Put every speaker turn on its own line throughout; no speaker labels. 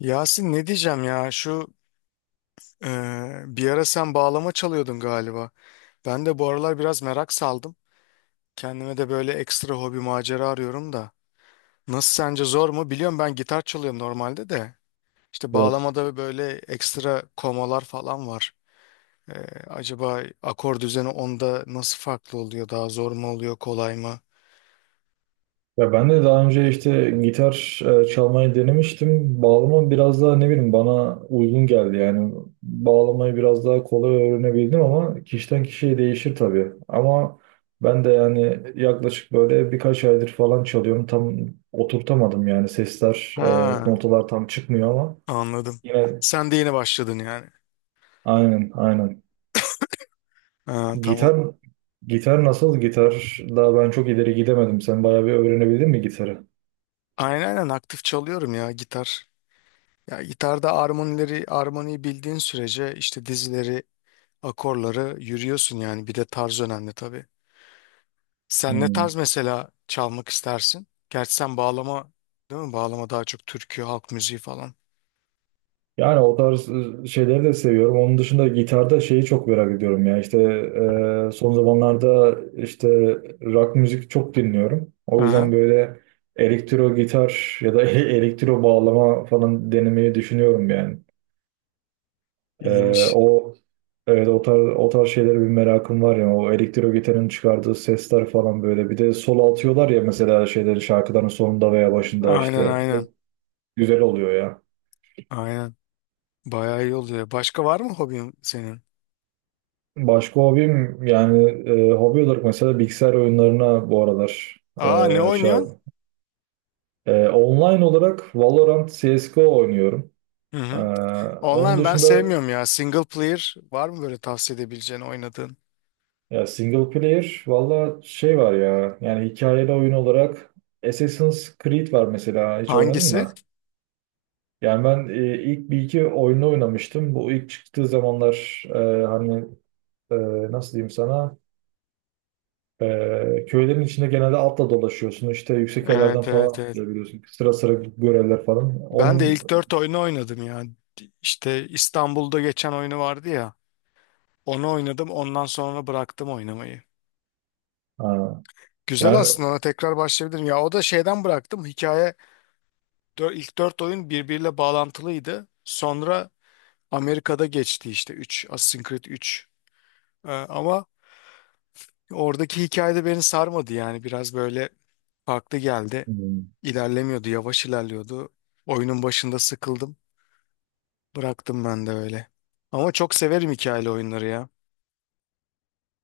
Yasin ne diyeceğim ya şu e, bir ara sen bağlama çalıyordun galiba. Ben de bu aralar biraz merak saldım. Kendime de böyle ekstra hobi macera arıyorum da. Nasıl sence zor mu? Biliyorum ben gitar çalıyorum normalde de. İşte
Evet.
bağlamada böyle ekstra komalar falan var. E, acaba akor düzeni onda nasıl farklı oluyor? Daha zor mu oluyor? Kolay mı?
Ya ben de daha önce işte gitar çalmayı denemiştim. Bağlama biraz daha ne bileyim bana uygun geldi yani. Bağlamayı biraz daha kolay öğrenebildim ama kişiden kişiye değişir tabii. Ama ben de yani yaklaşık böyle birkaç aydır falan çalıyorum. Tam oturtamadım yani sesler,
Ha,
notalar tam çıkmıyor ama
anladım.
yine.
Sen de yeni başladın yani.
Aynen, aynen.
Ha, tamam.
Gitar gitar nasıl? Gitar daha ben çok ileri gidemedim. Sen bayağı bir öğrenebildin mi gitarı?
Aynen aynen aktif çalıyorum ya gitar. Ya gitarda armonileri, armoniyi bildiğin sürece işte dizileri, akorları yürüyorsun yani. Bir de tarz önemli tabii. Sen ne tarz
Hmm.
mesela çalmak istersin? Gerçi sen bağlama, değil mi? Bağlama daha çok türkü, halk müziği falan.
Yani o tarz şeyleri de seviyorum. Onun dışında gitarda şeyi çok merak ediyorum ya. İşte son zamanlarda işte rock müzik çok dinliyorum. O yüzden
Aha,
böyle elektro gitar ya da elektro bağlama falan denemeyi düşünüyorum yani. E,
iyiymiş.
o evet, o tarz şeylere bir merakım var ya. O elektro gitarın çıkardığı sesler falan böyle. Bir de solo atıyorlar ya mesela şeyleri şarkıların sonunda veya başında
Aynen
işte.
aynen.
Güzel oluyor ya.
Aynen. Bayağı iyi oluyor. Başka var mı hobin senin?
Başka hobim yani hobi olarak mesela bilgisayar oyunlarına bu aralar
Aa, ne
e, şey yap-
oynuyorsun?
Online olarak Valorant CSGO oynuyorum.
Hı
E,
hı.
Onun
Online ben
dışında
sevmiyorum ya. Single player var mı böyle tavsiye edebileceğin oynadığın?
ya single player valla şey var ya yani hikayeli oyun olarak Assassin's Creed var mesela hiç oynadın
Hangisi?
mı? Yani ben ilk bir iki oyunu oynamıştım. Bu ilk çıktığı zamanlar hani e, nasıl diyeyim sana? Köylerin içinde genelde atla dolaşıyorsun. İşte yüksek yerlerden
Evet
falan
evet evet.
atlayabiliyorsun. Sıra sıra göreller falan.
Ben de
Onun
ilk dört oyunu oynadım ya. İşte İstanbul'da geçen oyunu vardı ya. Onu oynadım. Ondan sonra bıraktım oynamayı.
ha,
Güzel
yani,
aslında. Ona tekrar başlayabilirim. Ya o da şeyden bıraktım. Hikaye ilk dört oyun birbiriyle bağlantılıydı. Sonra Amerika'da geçti işte üç, Assassin's Creed üç. Ama oradaki hikayede beni sarmadı yani. Biraz böyle farklı geldi.
hmm,
İlerlemiyordu. Yavaş ilerliyordu. Oyunun başında sıkıldım. Bıraktım ben de öyle. Ama çok severim hikayeli oyunları ya.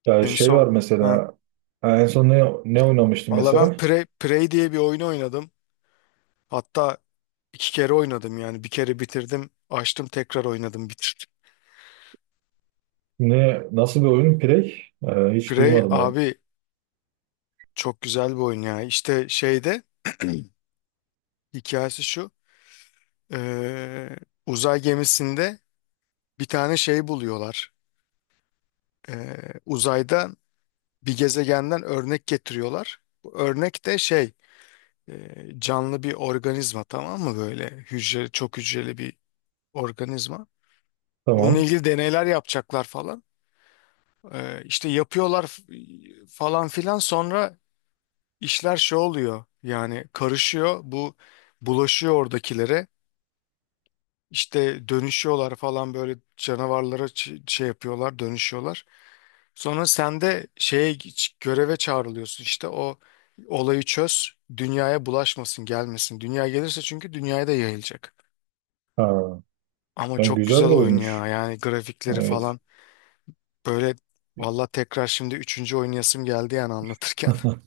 yani
En
şey var
son. Ha.
mesela ha, en son ne oynamıştım
Valla ben
mesela?
Prey, Prey diye bir oyunu oynadım. Hatta iki kere oynadım yani. Bir kere bitirdim. Açtım tekrar oynadım bitirdim.
Nasıl bir oyun? Prey? Hiç
Prey
duymadım yani.
abi çok güzel bir oyun ya. İşte şeyde hikayesi şu. Ee, uzay gemisinde bir tane şey buluyorlar. Ee, uzayda bir gezegenden örnek getiriyorlar. Bu örnek de şey, canlı bir organizma, tamam mı, böyle hücre, çok hücreli bir organizma. Bununla
Tamam.
ilgili deneyler yapacaklar falan. İşte yapıyorlar falan filan, sonra işler şey oluyor yani, karışıyor bu, bulaşıyor oradakilere, işte dönüşüyorlar falan böyle canavarlara, şey yapıyorlar, dönüşüyorlar. Sonra sen de şeye göreve çağrılıyorsun işte, o olayı çöz, dünyaya bulaşmasın, gelmesin, dünya gelirse çünkü dünyaya da yayılacak.
Ha,
Ama
yani
çok güzel
güzel bir
oyun
oyunmuş.
ya, yani grafikleri
Evet.
falan böyle. Valla tekrar şimdi üçüncü oynayasım geldi yani anlatırken.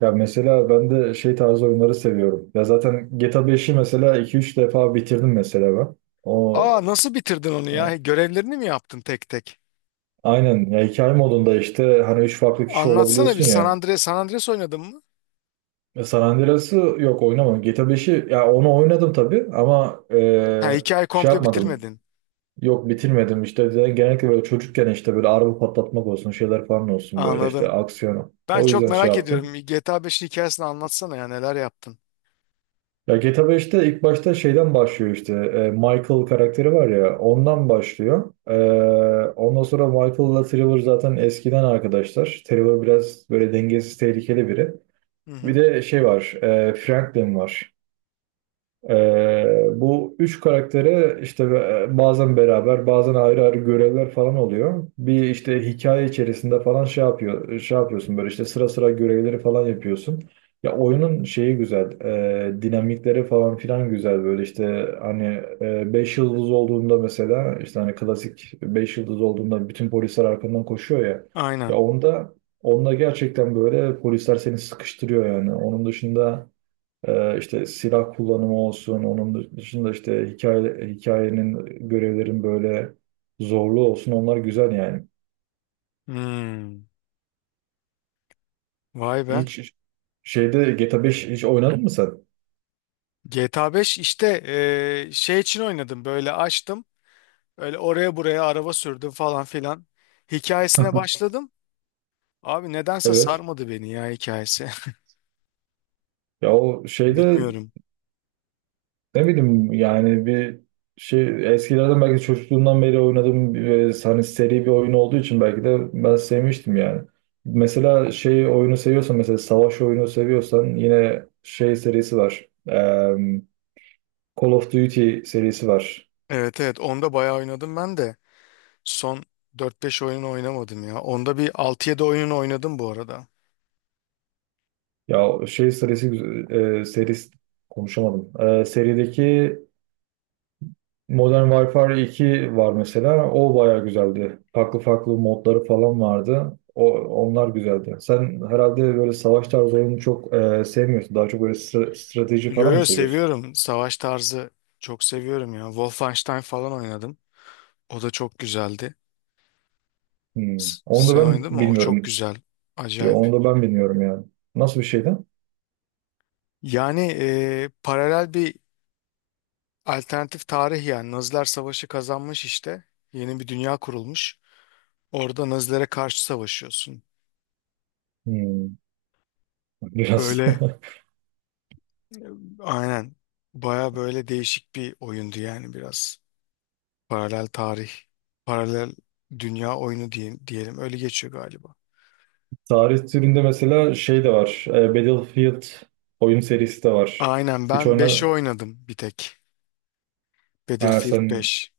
Ya mesela ben de şey tarzı oyunları seviyorum. Ya zaten GTA 5'i mesela iki üç defa bitirdim mesela ben. O
Aa, nasıl bitirdin onu ya? Görevlerini mi yaptın tek tek?
Aynen, ya hikaye modunda işte hani üç farklı kişi
Anlatsana bir,
olabiliyorsun
San
ya.
Andreas, San Andreas oynadın mı?
San Andreas'ı yok, oynamadım. GTA 5'i ya onu oynadım tabii ama
Ha, hikaye
şey
komple
yapmadım.
bitirmedin.
Yok, bitirmedim işte. Genellikle böyle çocukken işte böyle araba patlatmak olsun şeyler falan olsun böyle işte
Anladım.
aksiyonu.
Ben
O
çok
yüzden şey
merak
yaptım.
ediyorum. GTA 5'in hikayesini anlatsana ya, neler yaptın?
Ya GTA 5'te ilk başta şeyden başlıyor işte Michael karakteri var ya ondan başlıyor. Ondan sonra Michael'la Trevor zaten eskiden arkadaşlar. Trevor biraz böyle dengesiz, tehlikeli biri.
Hı
Bir
hı.
de şey var. Franklin var. Ee, Bu üç karaktere işte bazen beraber bazen ayrı ayrı görevler falan oluyor. Bir işte hikaye içerisinde falan şey yapıyor, şey yapıyorsun böyle işte sıra sıra görevleri falan yapıyorsun. Ya oyunun şeyi güzel, dinamikleri falan filan güzel böyle işte hani beş yıldız olduğunda mesela işte hani klasik beş yıldız olduğunda bütün polisler arkandan koşuyor ya. Ya
Aynen.
onda gerçekten böyle polisler seni sıkıştırıyor yani. Onun dışında. İşte silah kullanımı olsun, onun dışında işte hikayenin, görevlerin böyle zorluğu olsun onlar güzel yani.
Hmm. Vay be.
Hiç şeyde GTA 5 hiç oynadın mı sen?
GTA 5 işte şey için oynadım, böyle açtım. Öyle oraya buraya araba sürdüm falan filan. Hikayesine başladım. Abi nedense
Evet.
sarmadı beni ya hikayesi.
Ya o şeyde
Bilmiyorum.
ne bileyim yani bir şey eskilerden belki çocukluğumdan beri oynadığım bir, hani seri bir oyun olduğu için belki de ben sevmiştim yani. Mesela şey oyunu seviyorsan mesela savaş oyunu seviyorsan yine şey serisi var. Call of Duty serisi var.
Evet evet, onda bayağı oynadım ben de. Son dört beş oyun oynamadım ya. Onda bir 6-7 oyun oynadım bu arada.
Ya şey serisi konuşamadım. Serideki Modern Warfare 2 var mesela. O bayağı güzeldi. Farklı farklı modları falan vardı. Onlar güzeldi. Sen herhalde böyle savaş tarzı oyunu çok sevmiyorsun. Daha çok böyle strateji
Yo
falan mı
yo,
seviyorsun?
seviyorum. Savaş tarzı çok seviyorum ya. Wolfenstein falan oynadım. O da çok güzeldi.
Hmm. Onu da
Sen
ben
oynadın mı? O çok
bilmiyorum.
güzel.
Ya,
Acayip.
onu da ben bilmiyorum yani. Nasıl bir şeydi?
Yani paralel bir, alternatif tarih yani. Naziler savaşı kazanmış işte. Yeni bir dünya kurulmuş. Orada Nazilere karşı savaşıyorsun.
Hmm. Biraz.
Böyle e, aynen. Baya böyle değişik bir oyundu yani biraz. Paralel tarih, paralel dünya oyunu diyelim. Öyle geçiyor galiba.
Tarih türünde mesela şey de var. Battlefield oyun serisi de var.
Aynen,
Hiç
ben 5'i
oyna...
oynadım bir tek.
Ha,
Battlefield
sen
beş.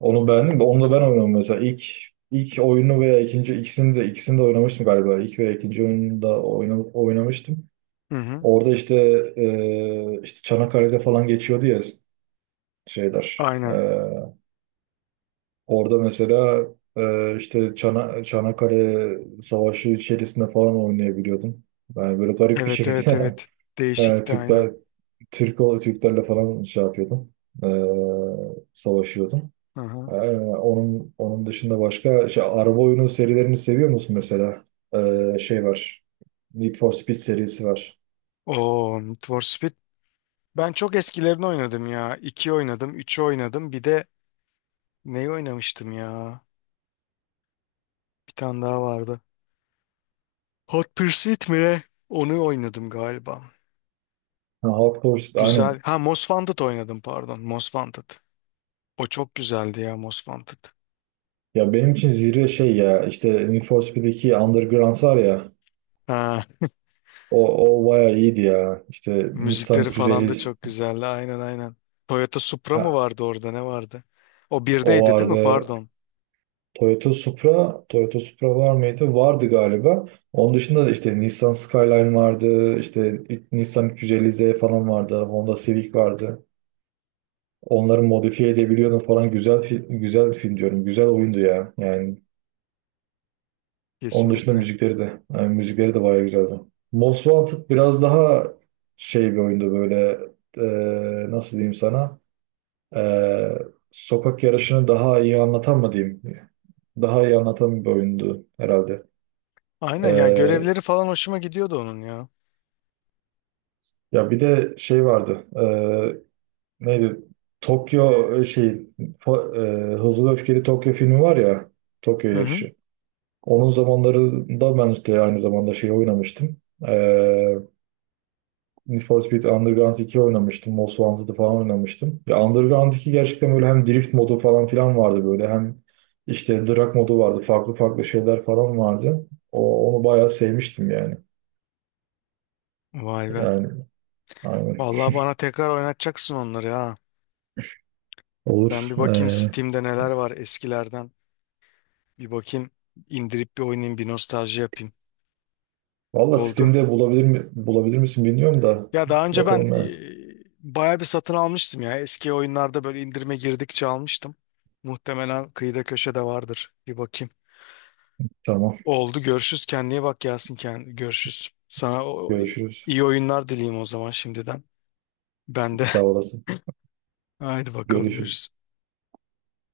onu beğendin mi? Onu da ben oynadım mesela. İlk oyunu veya ikinci ikisini de oynamıştım galiba. İlk veya ikinci oyunu da oynamıştım.
Hı hı.
Orada işte işte Çanakkale'de falan geçiyordu ya şeyler.
Aynen.
Orada mesela işte Çanakkale Savaşı içerisinde falan oynayabiliyordum. Yani böyle garip bir
Evet evet
şekilde
evet.
e,
Değişikti aynen.
Türkler Türklerle falan şey yapıyordum. Savaşıyordum.
Hı
Ee,
hı.
onun dışında başka şey, araba oyunu serilerini seviyor musun mesela? Şey var. Need for Speed serisi var.
Oo, Need for Speed. Ben çok eskilerini oynadım ya. 2 oynadım, üçü oynadım. Bir de neyi oynamıştım ya? Bir tane daha vardı. Hot Pursuit mi ne? Onu oynadım galiba.
Ha, Hot Pursuit aynen.
Güzel. Ha, Most Wanted oynadım, pardon. Most Wanted. O çok güzeldi ya, Most Wanted.
Ya benim için zirve şey ya işte Need for Speed'deki Underground var ya
Ha.
o, o bayağı iyiydi ya. İşte Nissan
Müzikleri falan da
350
çok güzeldi. Aynen aynen. Toyota Supra mı
ha,
vardı orada, ne vardı? O
o
birdeydi değil mi?
vardı.
Pardon.
Toyota Supra var mıydı? Vardı galiba. Onun dışında da işte Nissan Skyline vardı, işte Nissan 350Z falan vardı, Honda Civic vardı. Onları modifiye edebiliyordum falan. Güzel film diyorum. Güzel oyundu ya. Yani onun dışında
Kesinlikle.
müzikleri de bayağı güzeldi. Most Wanted biraz daha şey bir oyundu böyle nasıl diyeyim sana? E, Sokak yarışını daha iyi anlatan mı diyeyim? Daha iyi anlatan bir oyundu herhalde.
Aynen ya, görevleri falan hoşuma gidiyordu onun ya.
Ya bir de şey vardı. Neydi? Tokyo e, şey fo- e, Hızlı ve Öfkeli Tokyo filmi var ya. Tokyo
Hı hı.
yarışı. Onun zamanlarında ben işte aynı zamanda şey oynamıştım. Ee, Need for Speed Underground 2 oynamıştım. Most Wanted'ı falan oynamıştım. Ya Underground 2 gerçekten böyle hem drift modu falan filan vardı böyle. Hem işte drag modu vardı. Farklı farklı şeyler falan vardı. Onu bayağı sevmiştim yani.
Vay be.
Yani aynen.
Vallahi bana tekrar oynatacaksın onları ha.
Olur.
Ben bir bakayım Steam'de neler var eskilerden. Bir bakayım, indirip bir oynayayım, bir nostalji yapayım.
Valla
Oldu.
Steam'de bulabilir misin bilmiyorum da.
Ya daha önce ben
Bakalım yani.
bayağı bir satın almıştım ya. Eski oyunlarda böyle indirime girdikçe almıştım. Muhtemelen kıyıda köşede vardır. Bir bakayım.
Tamam.
Oldu, görüşürüz. Kendine iyi bak Yasin. Görüşürüz. Sana
Görüşürüz.
iyi oyunlar dileyim o zaman şimdiden. Ben de.
Sağ olasın.
Haydi bakalım,
Görüşürüz.
görüşürüz.